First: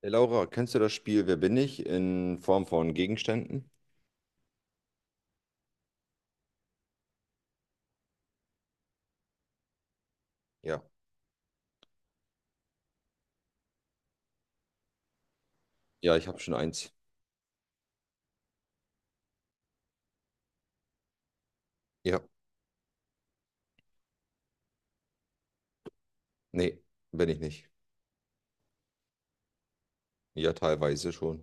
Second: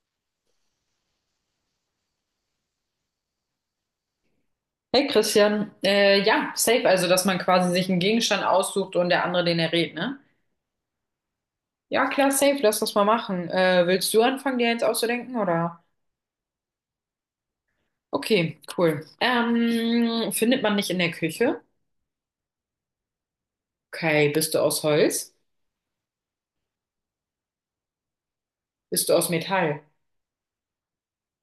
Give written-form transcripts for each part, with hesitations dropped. Hey Laura, kennst du das Spiel Wer bin ich in Form von Gegenständen? Hey Christian, ja, safe, also dass man quasi sich einen Gegenstand aussucht und der andere den errät, ne? Ja. Ja, klar, safe, lass das mal machen. Willst du anfangen, dir eins auszudenken, oder? Ja, ich habe schon eins. Okay, cool. Findet man nicht in der Küche? Ja. Okay, bist du aus Holz? Nee, bin ich nicht. Bist du aus Metall? Ja, teilweise schon.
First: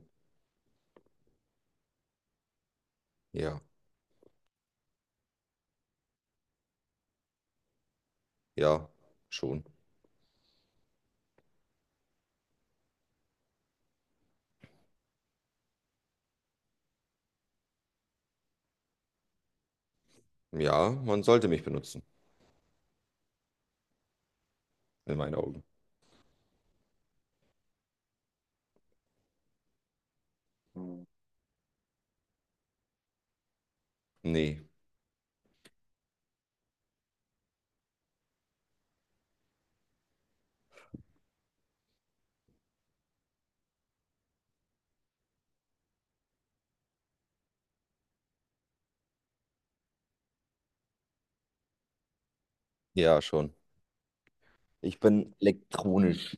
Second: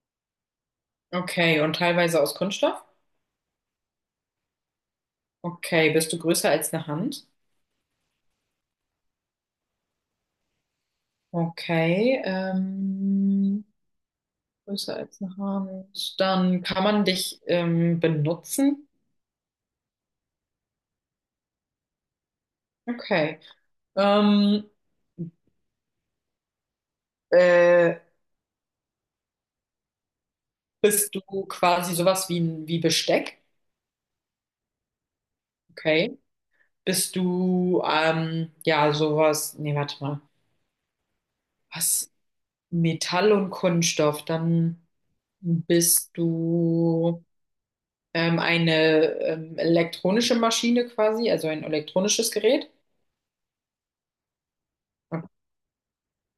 Okay, und teilweise aus Kunststoff? Ja. Okay, bist du größer als eine Hand? Ja, schon. Okay, größer als eine Hand. Dann kann man dich benutzen? Ja, man sollte mich benutzen, Okay. Ähm, in meinen Augen. äh, Hm. Bist du quasi sowas wie, wie Besteck? Nee. Okay. Bist du, ja, sowas, nee, warte mal. Was? Metall und Kunststoff. Dann bist du eine elektronische Maschine quasi, also ein elektronisches Gerät. Ja, schon. Ich bin elektronisch.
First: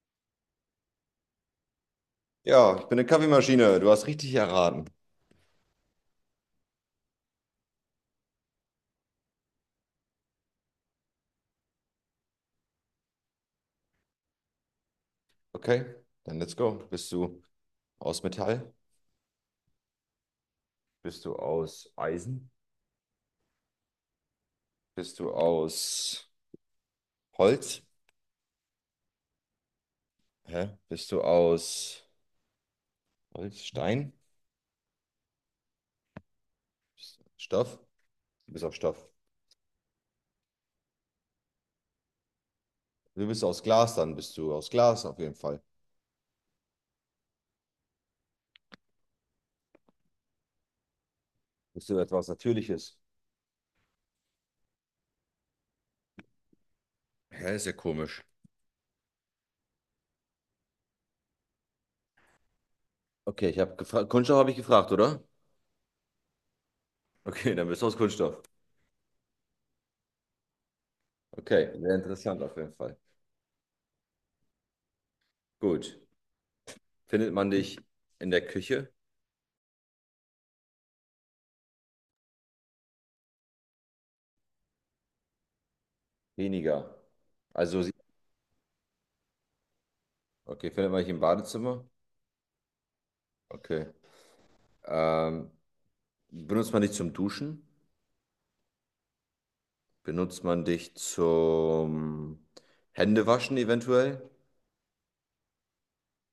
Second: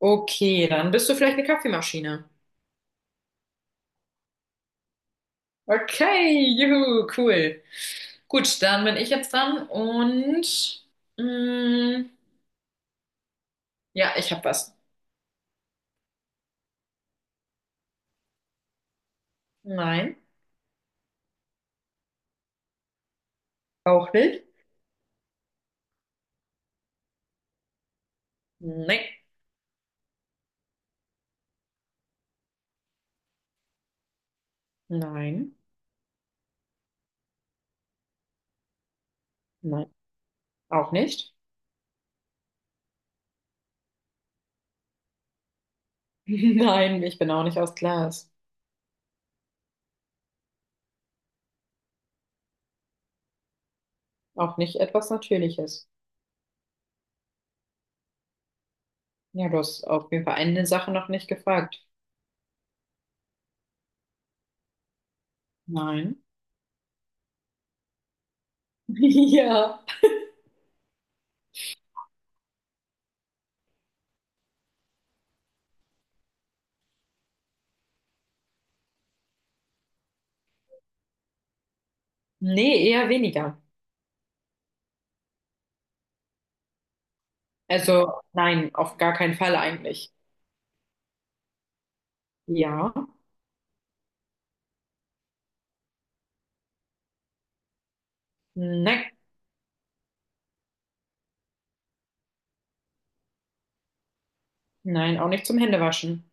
Okay, dann bist du vielleicht eine Kaffeemaschine. Ja, ich bin eine Kaffeemaschine. Du hast richtig erraten. Okay, juhu, cool. Gut, dann bin ich jetzt dran und mh, ja, ich habe was. Okay, dann let's go. Bist du aus Metall? Nein, Bist du aus Eisen? auch nicht. Bist du aus Holz? Nein, Hä? Bist du aus Holz, Stein, nein, Stoff. Du bist auf Stoff. nein, auch nicht. Du bist aus Glas, dann bist du aus Glas auf jeden Fall. Nein, ich bin auch nicht aus Glas. Bist du etwas Natürliches? Auch nicht etwas Natürliches. Hä, ist ja komisch. Ja, du hast auf jeden Fall eine Sache noch nicht gefragt. Okay, ich habe gefragt. Kunststoff habe ich gefragt, oder? Nein. Okay, dann bist du aus Kunststoff. Ja. Okay, sehr interessant auf jeden Fall. Gut. Findet man dich in der Küche? Nee, eher weniger. Weniger. Also, sie- Also nein, auf gar keinen Fall eigentlich. okay, findet man dich im Badezimmer? Ja. Okay. Ähm, benutzt man dich zum Duschen? Nein, Benutzt man dich zum Händewaschen eventuell? nein, auch nicht zum Händewaschen.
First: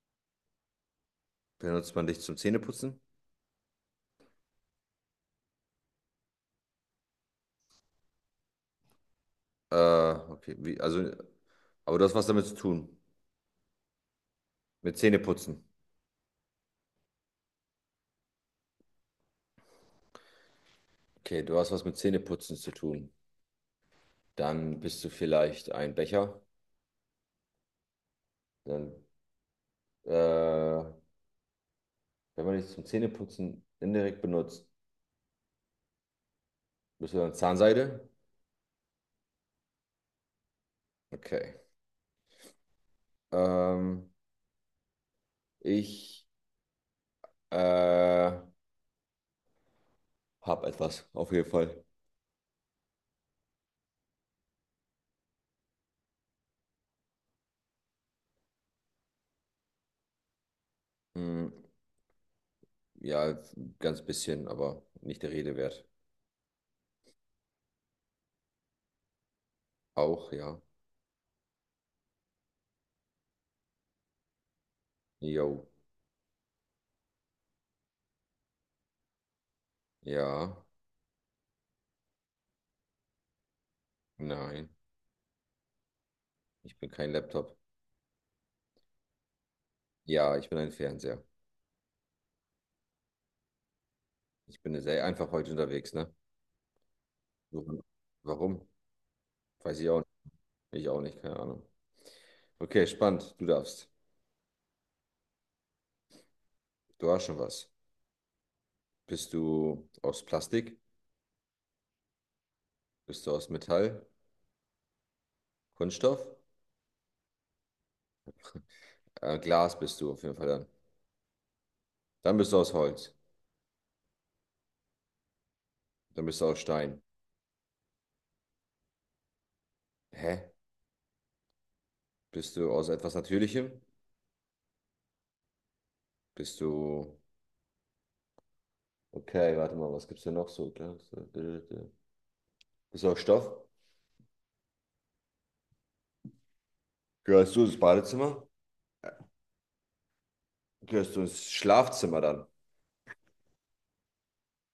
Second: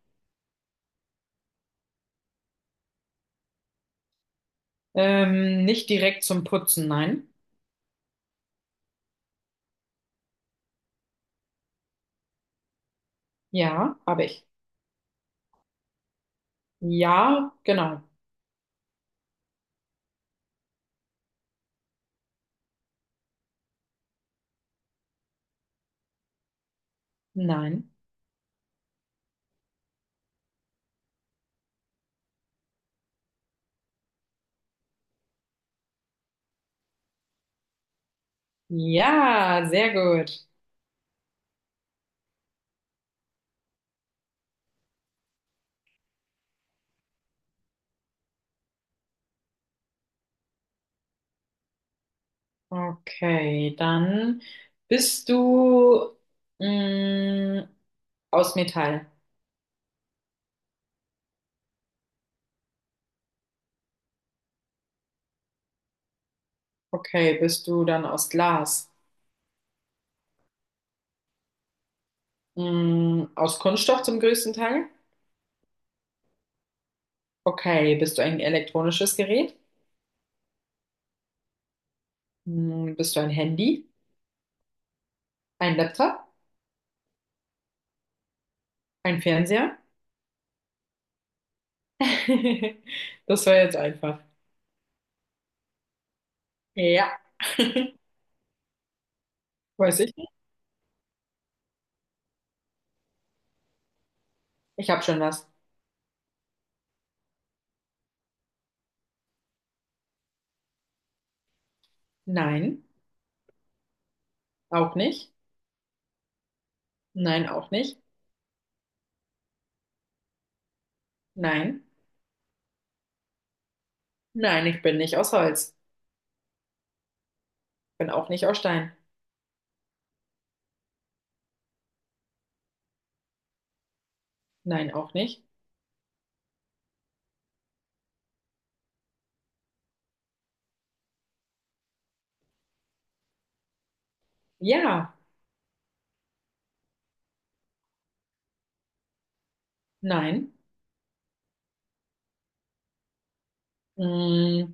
Benutzt man dich zum Zähneputzen? Nicht direkt zum Putzen, nein. Okay, wie, also, aber du hast was damit zu tun. Ja, habe ich. Mit Zähneputzen. Ja, genau. Okay, du hast was mit Zähneputzen zu tun. Dann bist du vielleicht ein Becher. Nein. Dann, wenn man dich zum Zähneputzen indirekt benutzt, bist du dann Zahnseide? Ja, sehr gut. Okay. Ähm, ich äh, habe etwas, auf jeden Fall. Okay, dann bist du mh, aus Metall. Hm, ja, ganz bisschen, aber nicht der Rede wert. Okay, bist du dann aus Glas? Auch, ja. Mh, aus Kunststoff zum größten Teil? Jo. Okay, bist du ein elektronisches Gerät? Ja. Mh, bist du ein Handy? Nein, Ein Laptop? ich bin kein Laptop. Ein Fernseher? Ja, ich bin ein Fernseher. Das war jetzt einfach. Ich bin sehr einfach heute unterwegs, ne? Ja, Warum? Warum? Weiß ich auch weiß nicht. ich nicht. Ich auch nicht, keine Ahnung. Okay, spannend. Du darfst. Ich habe schon was. Du hast schon was. Bist du aus Plastik? Nein, Bist du aus Metall? auch nicht. Kunststoff? Nein, auch nicht. Glas bist du auf jeden Fall dann. Nein, Dann bist du aus Holz. nein, ich bin nicht aus Holz. Dann bist du aus Stein. Bin auch nicht aus Stein. Hä? Bist du aus etwas Natürlichem? Nein, auch nicht. Bist du. Okay, warte mal, was gibt's denn noch so? Glas, bist du aus Stoff? Ja, Gehörst du ins Badezimmer? nein. Gehörst du ins Schlafzimmer dann? Mm,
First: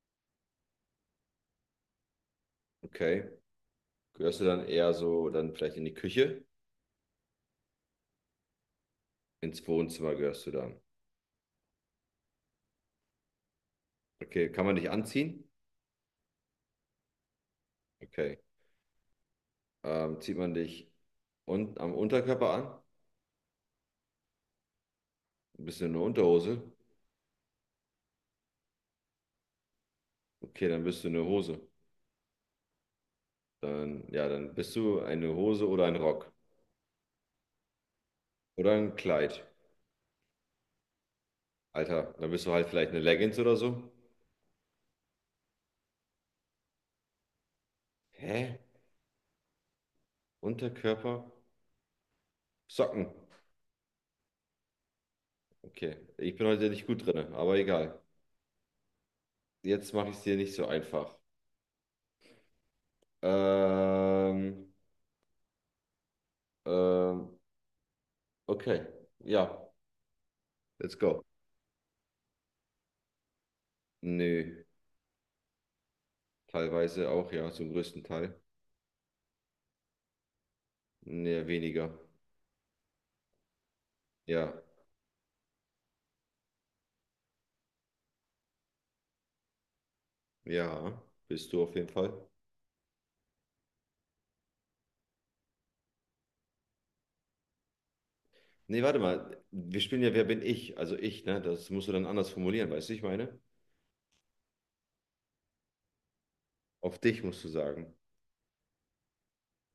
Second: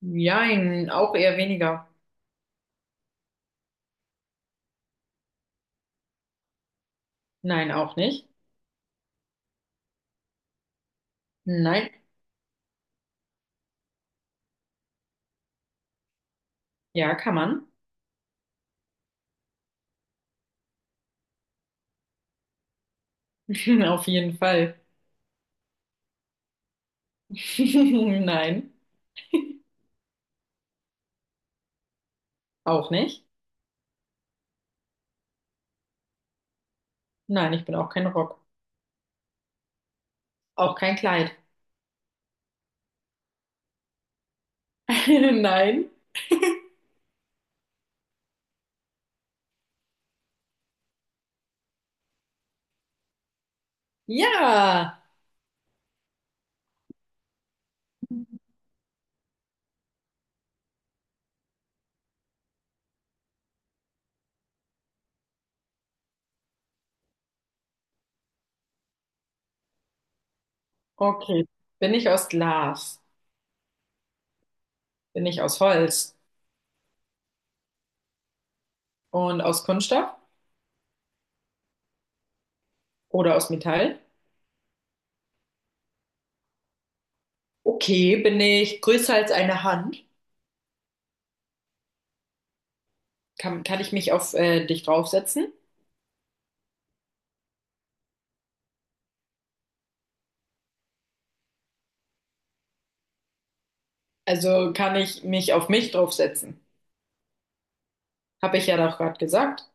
jein, auch eher weniger. Okay. Gehörst du dann eher so dann vielleicht in die Küche? Nein, auch nicht. Ins Wohnzimmer gehörst du dann. Nein, Okay, kann man dich anziehen? ja, kann man. Okay. Zieht man dich un am Unterkörper an? Auf jeden Fall. Bist du eine Unterhose? Nein, Okay, dann bist du eine Hose. auch nicht. Dann, ja, dann bist du eine Hose oder ein Rock. Nein, ich bin auch kein Rock. Oder ein Kleid. Auch kein Kleid. Alter, dann bist du halt vielleicht eine Leggings oder so. Nein. Hä? Unterkörper? Socken. Ja. Okay, ich bin heute nicht gut drin, aber egal. Jetzt mache ich es dir nicht so einfach. Ähm, ähm, Okay, ja. Let's go. Okay. Bin ich aus Glas? Nö, Bin ich aus Holz? teilweise auch, ja, zum größten Teil. Und aus Kunststoff? Nee, weniger. Oder aus Metall? Ja, Okay, bin ich größer als eine Hand? ja, bist du auf jeden Fall. Kann ich mich auf dich draufsetzen? Nee, warte mal, wir spielen ja Wer bin ich? Also ich, ne? Das musst du dann anders formulieren, weißt du, ich meine? Also kann ich mich auf mich draufsetzen? Auf dich musst du sagen. Habe ich ja doch gerade gesagt.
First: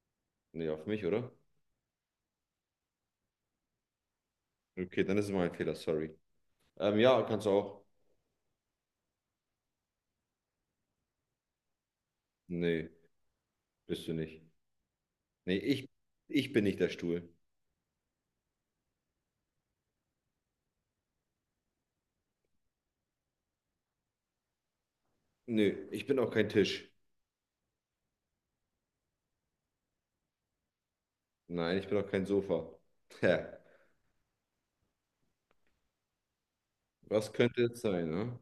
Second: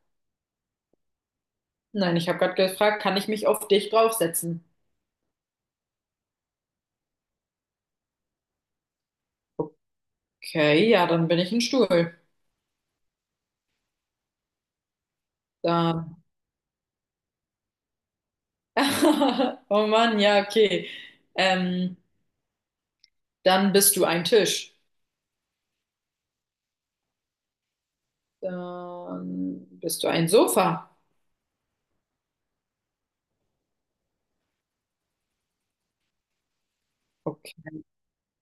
Nee, auf mich, oder? Nein, ich habe gerade gefragt, kann ich mich auf dich draufsetzen? Okay, dann ist es mein Fehler, sorry. Ja, kannst du auch. Okay, ja, dann bin ich ein Stuhl. Nee, bist du nicht. Nee, ich, Dann. ich bin nicht der Stuhl. Oh Mann, ja, okay. Ähm, dann bist du ein Tisch. Nö, ich bin auch kein Tisch. Dann bist du ein Sofa. Nein, ich bin auch kein Sofa. Tja, was Okay. könnte es sein, ne?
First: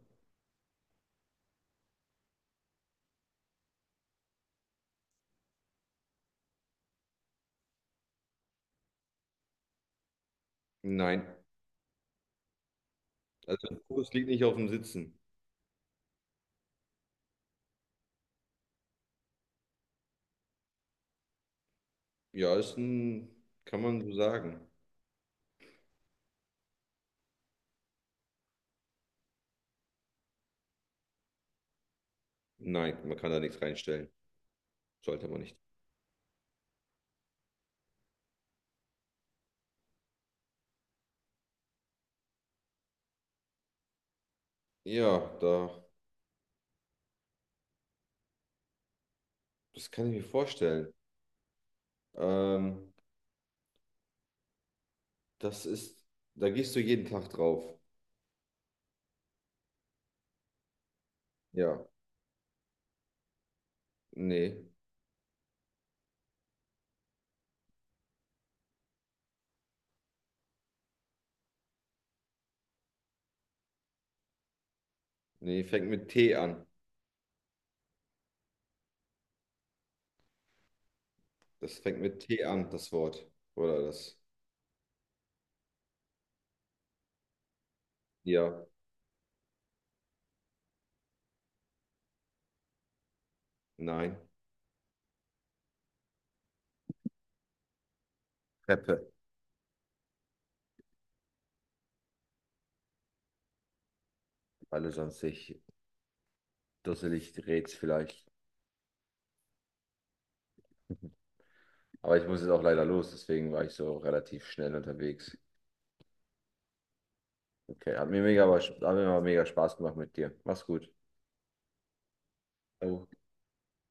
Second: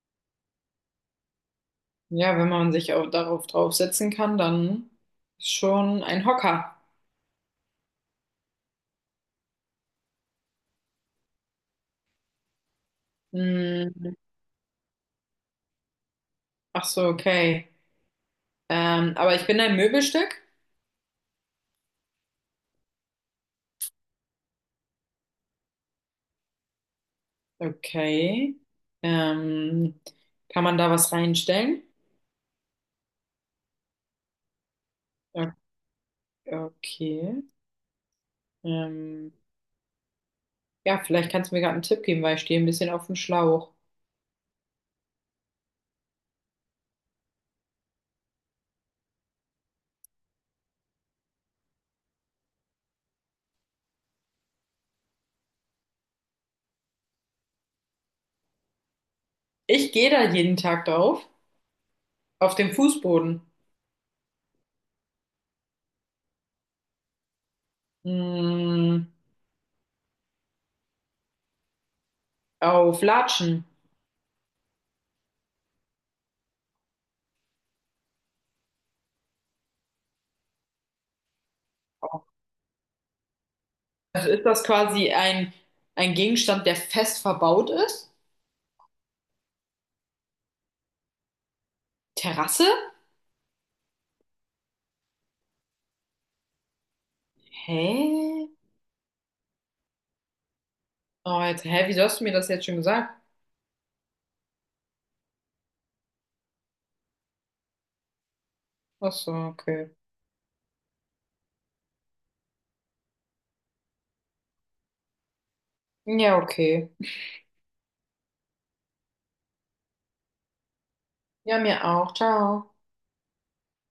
Ja, wenn man sich auch darauf draufsetzen kann, dann ist schon ein Hocker. Nein. Also der Fokus Hm, liegt nicht auf dem Sitzen. ach so, okay. Aber ich bin ein Möbelstück. Ja, ist ein, kann man so sagen. Okay. Ähm, Kann man da was reinstellen? Nein, man kann da nichts reinstellen. Sollte man nicht. Okay. Ähm, ja, vielleicht kannst du mir gerade einen Tipp geben, weil ich stehe ein bisschen auf dem Schlauch. Ja, da, das kann ich mir vorstellen. Ähm, das ist, da gehst du jeden Tag drauf. Ich gehe da jeden Tag drauf. Ja, Auf dem Fußboden. nee, Hm, auf Latschen. nee, fängt mit T an. Das fängt mit T an, das Wort. Oder das. Also ist das quasi ein Gegenstand, der fest verbaut ist? Ja, Terrasse? nein. Hä? Treppe. Oh, jetzt, hä, wieso hast du mir das jetzt schon gesagt? Alle sonst sich dusselig dreht's vielleicht. Ach so, okay. Aber ich muss jetzt auch leider los, deswegen war ich so relativ schnell unterwegs. Ja, okay. Okay, hat mir mega Spaß gemacht mit dir. Mach's gut. Ja, mir auch. Ciao. Ciao.